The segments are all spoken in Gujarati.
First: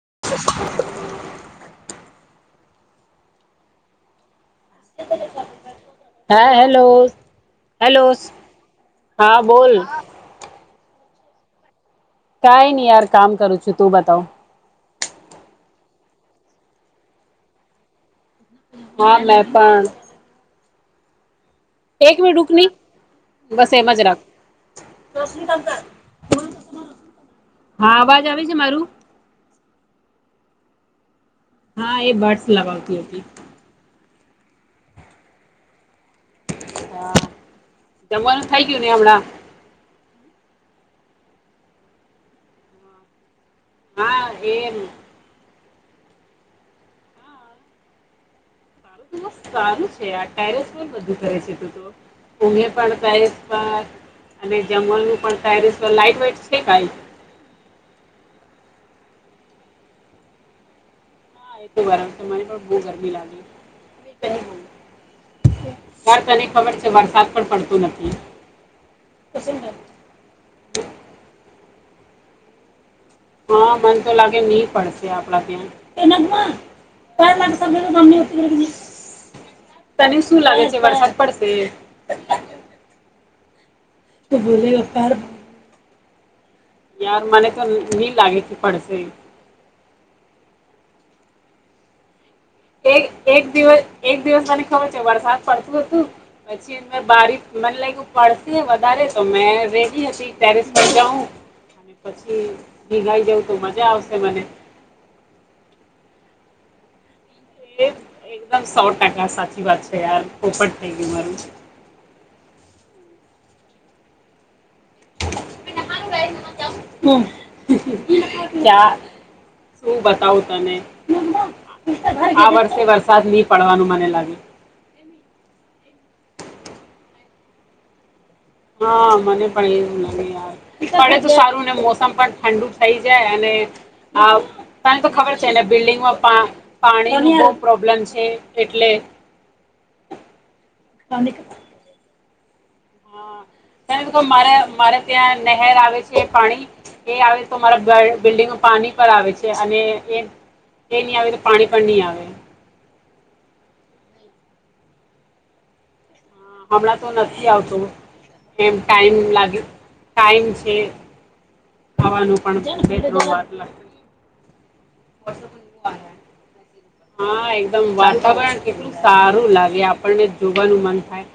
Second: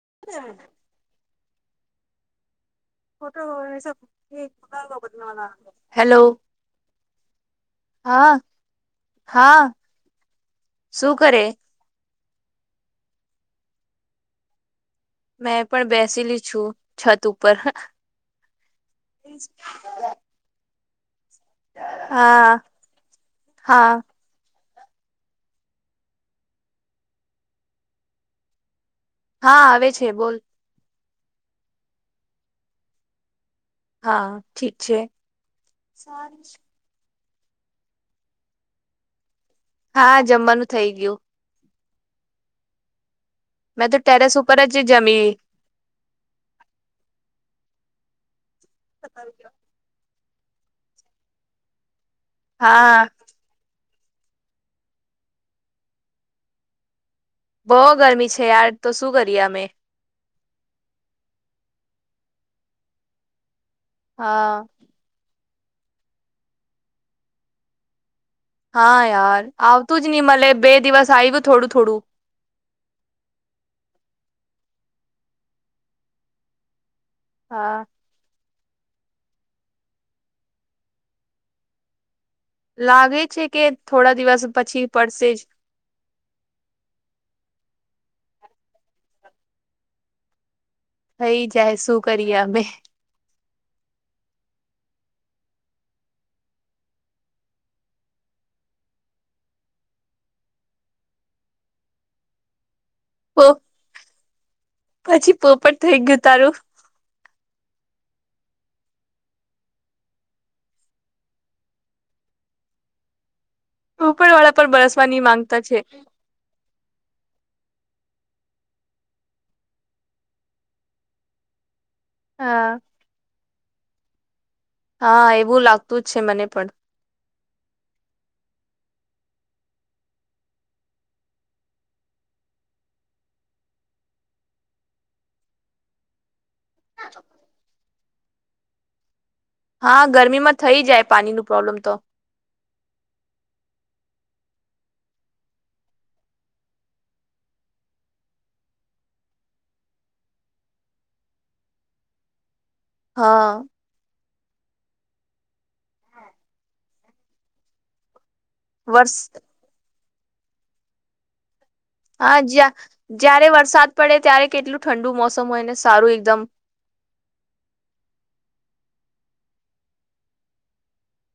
[inaudible] ફોટો એ સબ હા હેલો હેલો હા હા બોલ શું કરે કઈ નહી યાર કામ કરું છું તું બતાવ મેં પણ બેસેલી છું છત ઉપર હા મે પણ એક મિટ રૂક હા ની બસ એ મજ હા રાખ હા અવાજ આવે છે મારું હા આવે છે બોલ હા એ બર્ડ્સ લગાવતી હતી. હા ઠીક છે. હા જમવાનું થઇ ગયું ને હમણાં હા જમવાનું થઇ ગયું. મેં તો હા ટેરેસ ઉપર જ એમ જમી બસ સારું છે યાર ટેરસ બધું કરે છે તું તો ઉધીએ પણ હા ટેરેસ પર અને જમવાનું પણ ટેરેસ પર લાઈટવાઇટ છે કઈ બહુ ગરમી છે યાર તો શું કરીએ અમે હા એ તો બર તમારી પણ બહુ ગરમી લાગી હા વાર તને ખબર છે વરસાદ પણ પડતો નથી. હા યાર આવતું જ નહી મલે બે દિવસ આવ્યું થોડું થોડું. હા મન તો લાગે નહી પડશે આપડા ત્યા એના [unintelligible] પ લ સમમે હા સા ઉત [unintelligible] તને શું લાગે છે વરસાદ પડશે? લાગે છે કે થોડા દિવસ પછી પડશે જ યાર મને તો ની લાગે છે પડશે થઈ જાય શું કરી એક એક દિવસ એક દિવસ મને ખબર છે વરસાદ પડતું હતું પછી બારી મને લાગ પડશે વધારે તો મે રેડી હતી ટેરેસ જઉં અને પછી ભીગાઈ જવું તો મજા આવશે મને પછી પોપટ થઈ ગયું તારું એ એકદમ સો ટકા સાચી વાત છે યાર પોપટ થઈ ગઈ મારું [inaudible] ઉપર વાળા પર બરસવાની માંગતા છે. ક્યાં શું બતાવું તને આ હા વર્ષે વરસાદ નહી પડવાનું મને લાગે હા એવું લાગતું જ છે મને પણ હા મને પણ એવું યાર પણડે તોું સારું ને મોસમ પણ ઠંડુ થઈ જાય અને હ તને તો ખબર છે ને બિલ્ડિંગમાં પા પાણી ની બઉ પ્રોબ્લેમ છે એટલે હા ગરમીમાં થઈ જાય પાણી નો પ્રોબ્લેમ તો [inaudible] ત્યારે તો કહું મારે મારે ત્યાં નહેર આવે છે પાણી એ આવે તો મારા [unintelligible] બિલ્ડિંગમાં પાણી પર આવે છે અને એ એ નહી આવે તો પાણી પણ નહી આવે. હા. હમણા તો નથી આવતો એમ ટાઈમ વર્ષ લાગ્યો ટાઈમ છે. હા ખાવાનું જ્યાં પણ બે ત્રણ વાર જય્યારે લાગશે વરસાદ પડે ત્યારે કેટલું ઠંડુ મોસમ હોય ને સારું એકદમ. હા, એકદમ વાતાવરણ કેટલું સારું લાગે આપણને જોવાનું મન થાય.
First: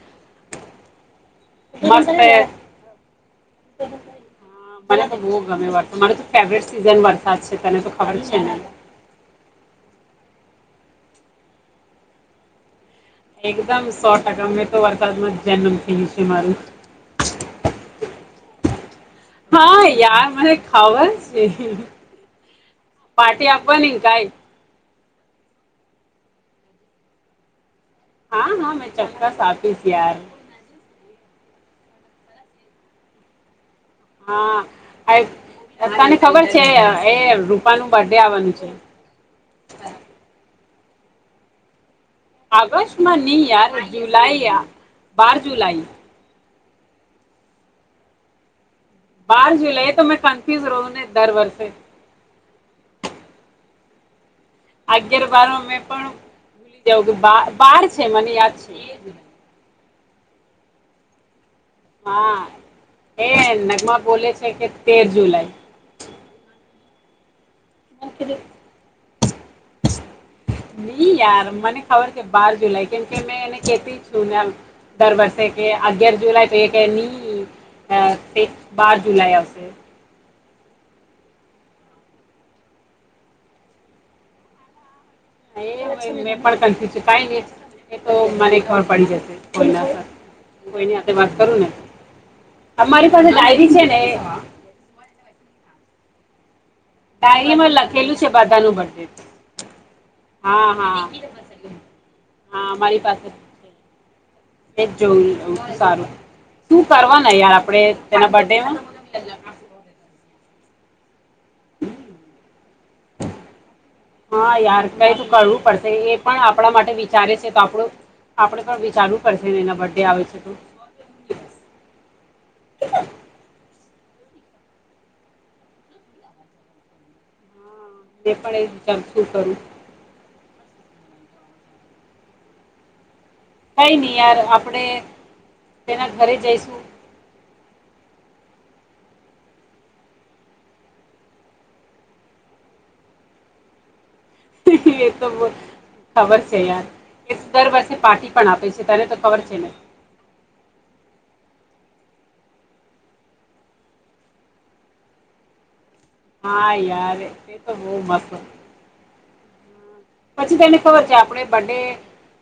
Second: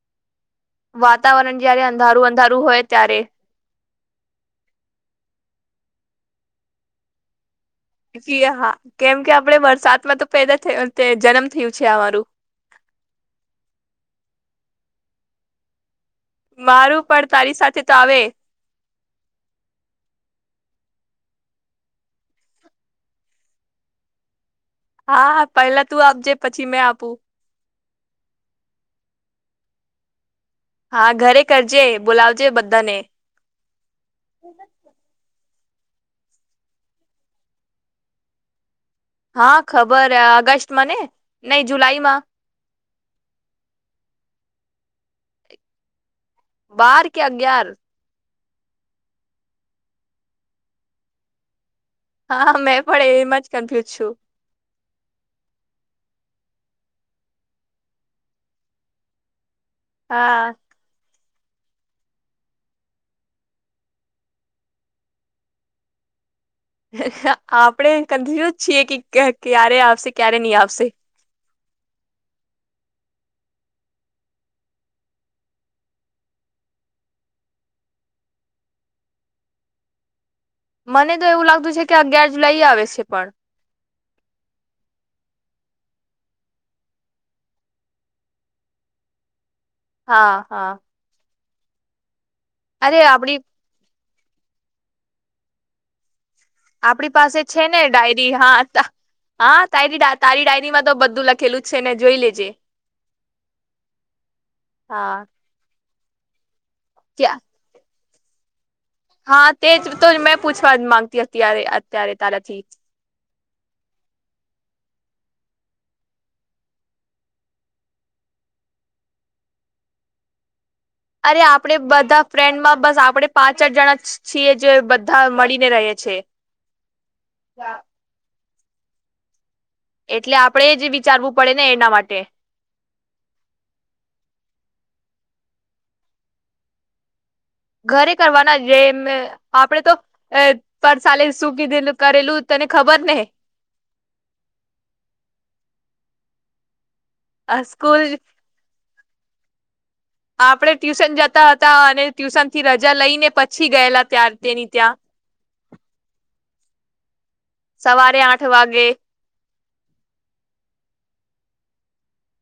વાતાવરણ જયારે મસ્ત અંધારું એ અંધારું હોય ત્યારે. હા, મને તો બવ ગમે વર મારો તો ફેવરેટ સીઝન વરસાદ છે. તને તો ખબર છે જી ને. હા કેમ કે આપડે વરસાદમાં તો પેદા થયા તે જન્મ થયો છે અમારું. એકદમ સો ટકા મેં તો વરસાદમાં જન્મ થી થી મારું. પણ તારી સાથે તો આવે હા યાર મને એક ખવા છે. પાર્ટી આપવાની કાઈ. હા, પહેલા તું આપજે પછી મેં આપું. હા હા મેં ચક્કસ આપીશ યાર. હા, ઘરે કરજે બોલાવજે બધાને. હા, આ તને ખબર છે એ રૂપા નું બર્થડે આવવાનું છે? હા, ખબર ઓગસ્ટ માં ને નઈ જુલાઈ માં. ઓગસ્ટમાં ની યાર જુલાઈ યા બાર જુલાઈ. બાર કે અગિયાર? બહાર જ લઈએ તો મે કન્ફ્યુઝ રહું ને દર વર્ષે. હા, મેં પણ એમાં જ કન્ફ્યુઝ છું. અગિયાર બાર મે પણ ભૂલી જવ કે બા બાર છે મને યાદ છે. હા. હા, એ નગમા બોલે છે કે તેર જુલાઈ. આપણેે કોન્ફુસ્ છીએ કે ક ક્યારે આવશે. ક્યારે નહી આવશે. નહીયાર મને ખબર કે બાર જુલાઈ કેમ કે મેં એને કેતી છું મેમ દર વર્ષે કે અગિયાર જુલાઈ તો એકે ની અ તે બાર જુલાઈ આવશે. મને તો એવું લાગતું છે કે અગિયાર જુલાઈ આવે છે પણ. એ મે પણ કન્ફ્યુ છું કઈ ન એ તો મને ખબર પડી જશે. કોઈના હા હા કોઈની સાથે વાત કરું ને અરે અમારી પાસે આપડી ડાયરી છે ને આપડી પાસે છે ડાયરીમાં ને લખેલું છે ડાયરી હા. બધાનું બર્થડે હા, તારી તારી હા ડાયરીમાં તો હા બધું લખેલું જ છે ને જોઈ લેજે. હા મારી પાસે એ હા જોવું લીધું સારું. શું કરવા ને ક્યાં યાર આપડે તેના બર્ડે માં? હા, તેજ તો મેં પૂછવા માંગતી અત્યારે અત્યારે તારાથી. હા યાર, કઈ તું કરવું પડશે એ પણ આપણા માટે વિચારે છે તો આપણુ આપડે પણ વિચારવું પડશે ને એના બર્ડે આવે છે તો. અરે આપડે બધા ફ્રેન્ડમાં બસ આપડે પાંચ આઠ જણા છીએ જે બધા મળીને રહે છે. તે પણ એ જ વિચારું શું કરું. એટલે આપણેે જ વિચારવું પડે ને એના માટે. કઈ નહી યાર આપણેે તેના ઘરે જઈશું. ઘરે કરવાના જેમ આપડે તો અ પરસાલે સુ કીધેલુ કરેલું તને ખબર ને. એ એ તો ખબર છે યાર. એ તો દર વર્ષે સ્કૂલ પાર્ટી પણ આપે છે તને તો ખબર છે ને આપડે ટ્યુશન જતા હતા અને ટ્યુશન થી રજા લઈને પછી ગયેલા ત્યાાર તેની ત્યાં હા યાર. એ તો બહુ સવારે મસ્ત આઠ વાગે પછી તેને ખબર છે આપણે બડે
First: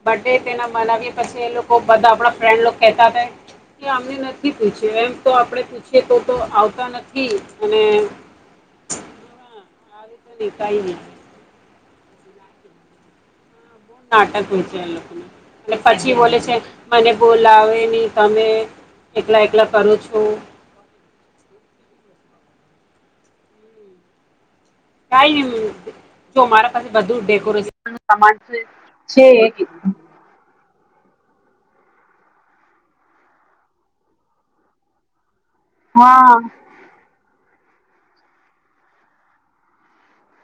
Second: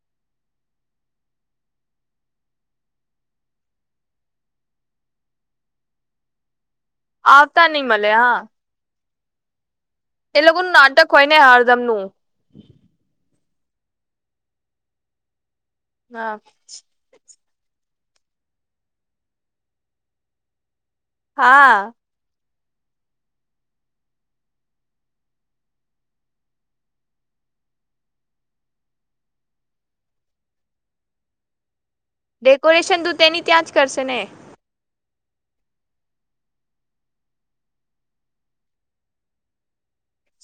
બર્ ડે તેના મનાવી પછી એ લોકો બધા આપણા ફ્રેન્ડ કહેતા હતા. કે આમને નથી પૂછે એમ તો આપડણે પૂછીએ તો તો તા નથી આવતા નઈ અને મળે હા આ રીતે એ લોકોનું નીકાઈ નહી નાટક હોય ને હરદમનુંું બહુ નાટક હોય છે એ લોકો અને પછી હા બોલે છે મને બોલ લાવેની તમે એકલા એકલા કરો છો. [inaudible] કઈ જો મારા પાસે બુ ડેકોરેશન સામાન છે. ડેકોરેશન તું તેની ત્યાં જ કરશે ને હા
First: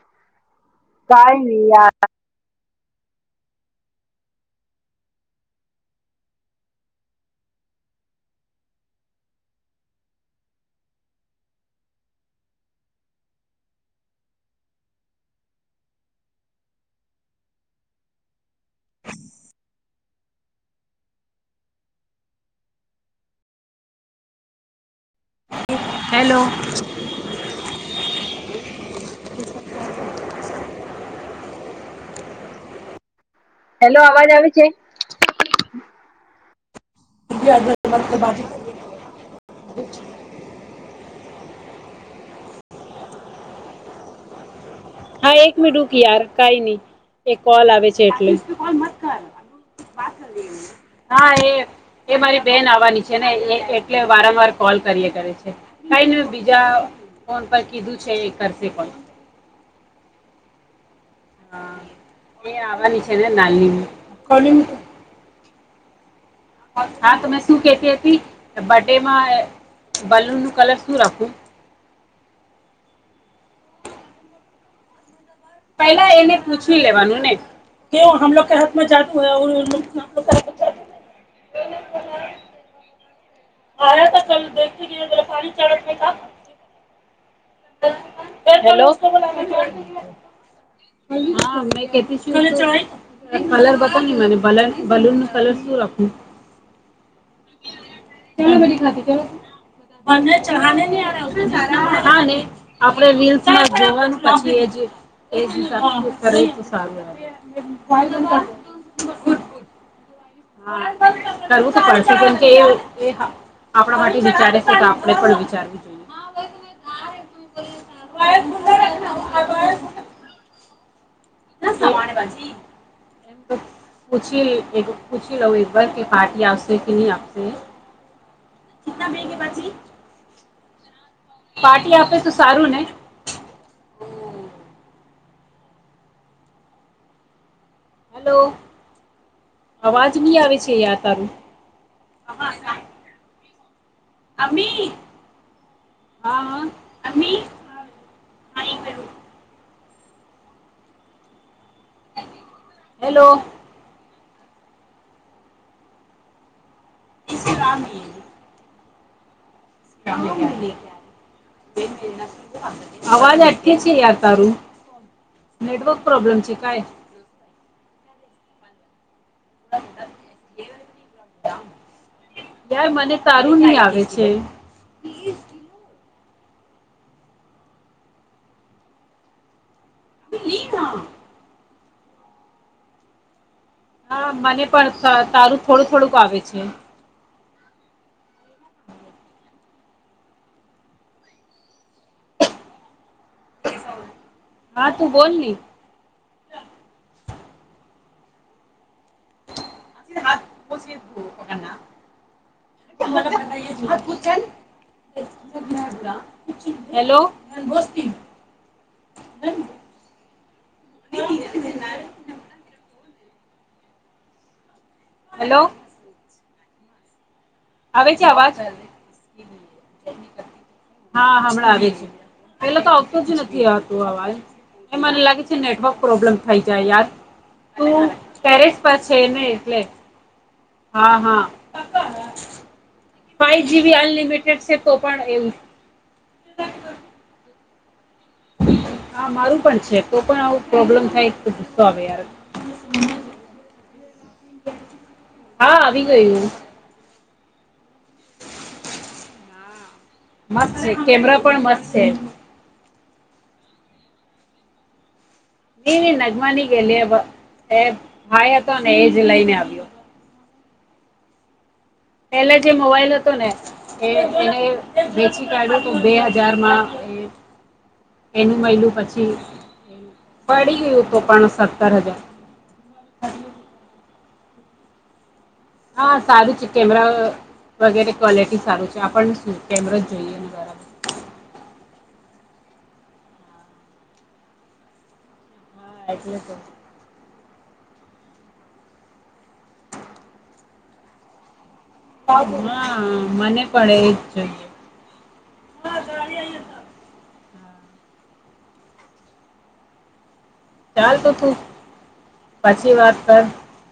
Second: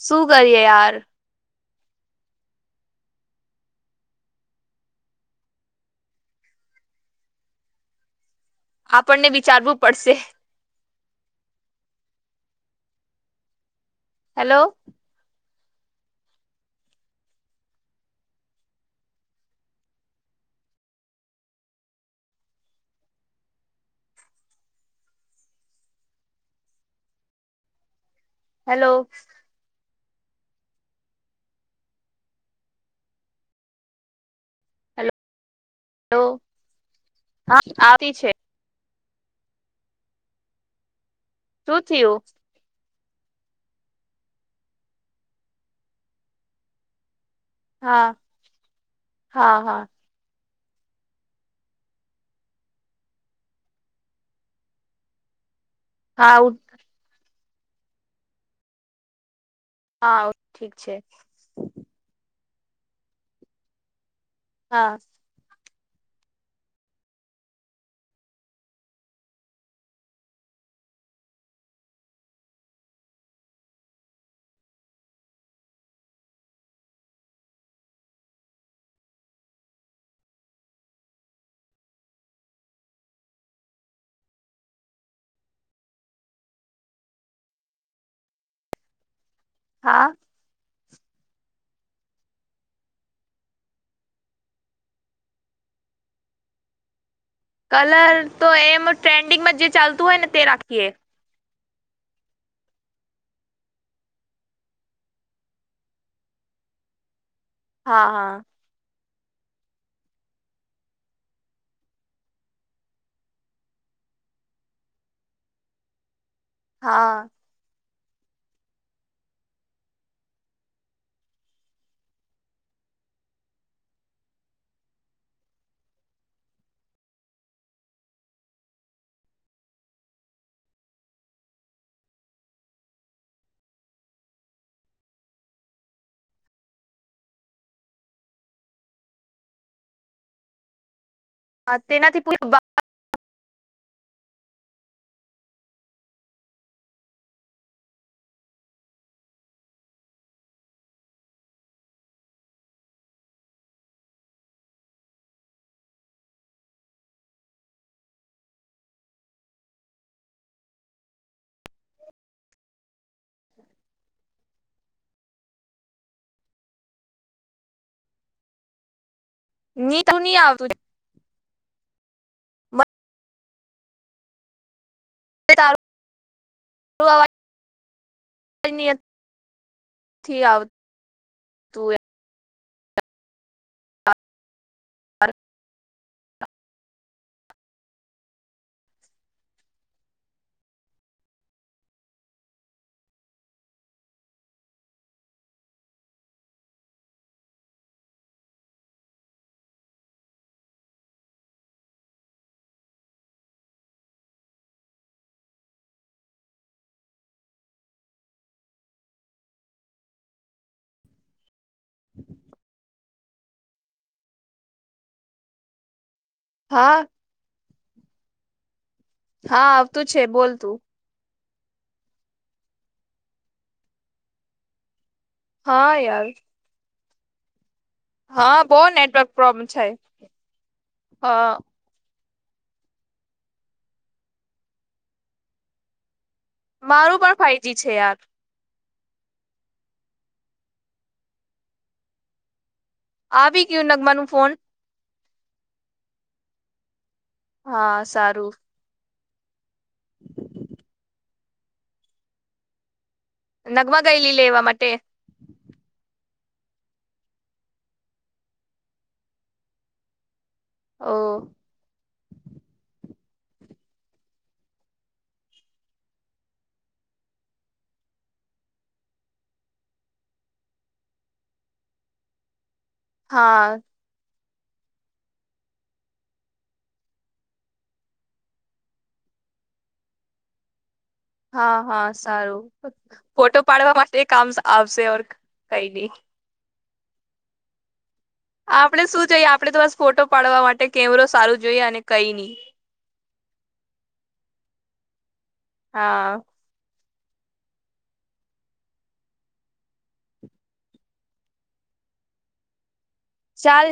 શું કરીએ યાર યા આપણને વિચારવું પડશે હેલો હેલો હેલો હેલો અવાજ આવે છે હેલો હા આવતી છે બા [inaudible] બછ શું થયું હા એક મે રૂકી યાર કઈ નહી એક કોલ આવે છે હા એટલેત હા હા હા એ એ મારી બેન આવવાની છે ને એ એટલે વારંવાર કોલ કરીએ કરે છે કાઈ ને હા ઉ- બીજા ફોન પર કીધું છે એ કરશે પણ હા ઠીક છે હા એ આવવાની છે નામલી હા હા તો મેં શું કેતી હતી બર્ ડેમાં બાલુન નું કલર શું રાખું પેલા એને પૂછી લેવાનું ને કેવુંમગ કે હાથમાં જાદય હથમાં જા આયા તો કલ દતીફારી ચક હેલો હા હા મે કલર બતા નહી મને બલ બલૂન નું કલર શું રાખવું કલર તો બધી એમ ખાતી ચાલો ટ્રેન્ડિંગમાં જે ચાલતું હોય ને તે રાખીએ હા આપણે રીસ જવ પછી સારું હા હા [inaudible] હા કરવું તો પડશે કેમકે એ આપણા માટે વિચારે છે તો આપણે પણ વિચારવીું જોઈએ હા [inaudible] ના સમારે બાજી એ કછી એક પછી લો એકબર કે પાર્ટિયા આપશે કે ન આપશે જના બેગે ભછી પાર્ટી આપે તો સારું ને હલો અવાજ નહી આવે છે યા તારું હા તેનાથી પ અમી હા હ અમી એ છે હેલો ઇલામી લ અવાજ અટ્યા છેતાર નેટવર્ક પ્રોબ્લેમ છે કઈ ની તું નહી આવતું. યાર મને તારું નહી આવે છે. [unintelligible] [inaudible] ન ક [inaudible] તું એ હા મને પણ તારું થોડું થોડુંક આવે છે. હા તું બોલ નથી. છી હથ પછી દ [inaudible] ન [inaudible] હલો. હમ [inaudible] [unintelligible] [inaudible] હેલો હા. હવે છે, અવાજ હ હા આવતું છે, બોલતું હા હમણાં પેલા તો આવતો જ નથી, આવતો અવાજ એ મને લાગે. હા નેટવર્ક યાર પ્રોબ્લેમ થઈ જાય યાર. હું હા ટેરેસ બહુ પર છે, નેટવર્ક ને પ્રોબ્લેમ એટલે છે હા, હ હા. ફાઈવ જીબી અનલિમિટેડ છે, તો પણ એવું. મારું પણ ફાઈવજી છે, યાર હા મારું પણ છે, કો પણ આવું પ્રોબ્લેમ થાય તો ગુસ્સો આવે યાર. આવી કયું નગમાનું ફોન હા આવી ગયું. હા સારું. મસ્ત છે, કેમરા પણ મસ્ત છે. નગમા ગઈલી લે એવા માટે નઈ નઈ નગમાની ગેલી એ ભાઈ હતો ને એ જ લઈને આવ્યો. હા [inaudible] પેલા જે મોબાઈલ હતો ને એ એને વેચી કાઢ્યું તું બે હજારમાં એ [unintelligible] [inaudible] એનું મહિલું પછી પડી ગયું, તો પણ સત્તર હજાર હા [inaudible] હા સારું છે, કેમરા વગેરે ક્વોલિટી સારું છે, આપણને શું કેમરો જોઈએ બરાબર હા હા સારું ફોટો પાડવા માટે કામ આવશે, ઓ હા એટલે તો આપણે શું જોઈએ, આપડે તો બસ ફોટો પાડવા માટે કેમરો સારું જોઈએ અને કઈ નહી હા, મને પણ એજ જોઈએ. હા ના [unintelligible] ચાલ તો તું પછી વાત કર ચાલ.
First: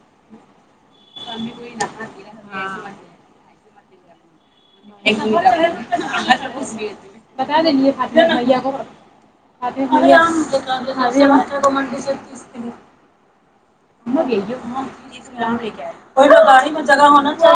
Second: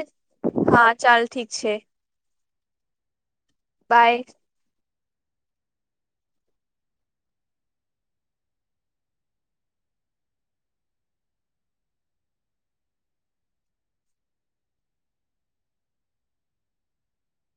હા ચાલ ઠીક છે [unintelligible] બાય. બ દાયા [unintelligible] [unintelligible] તે કો ગાડીમાં જગ હું ના ચાહિયે.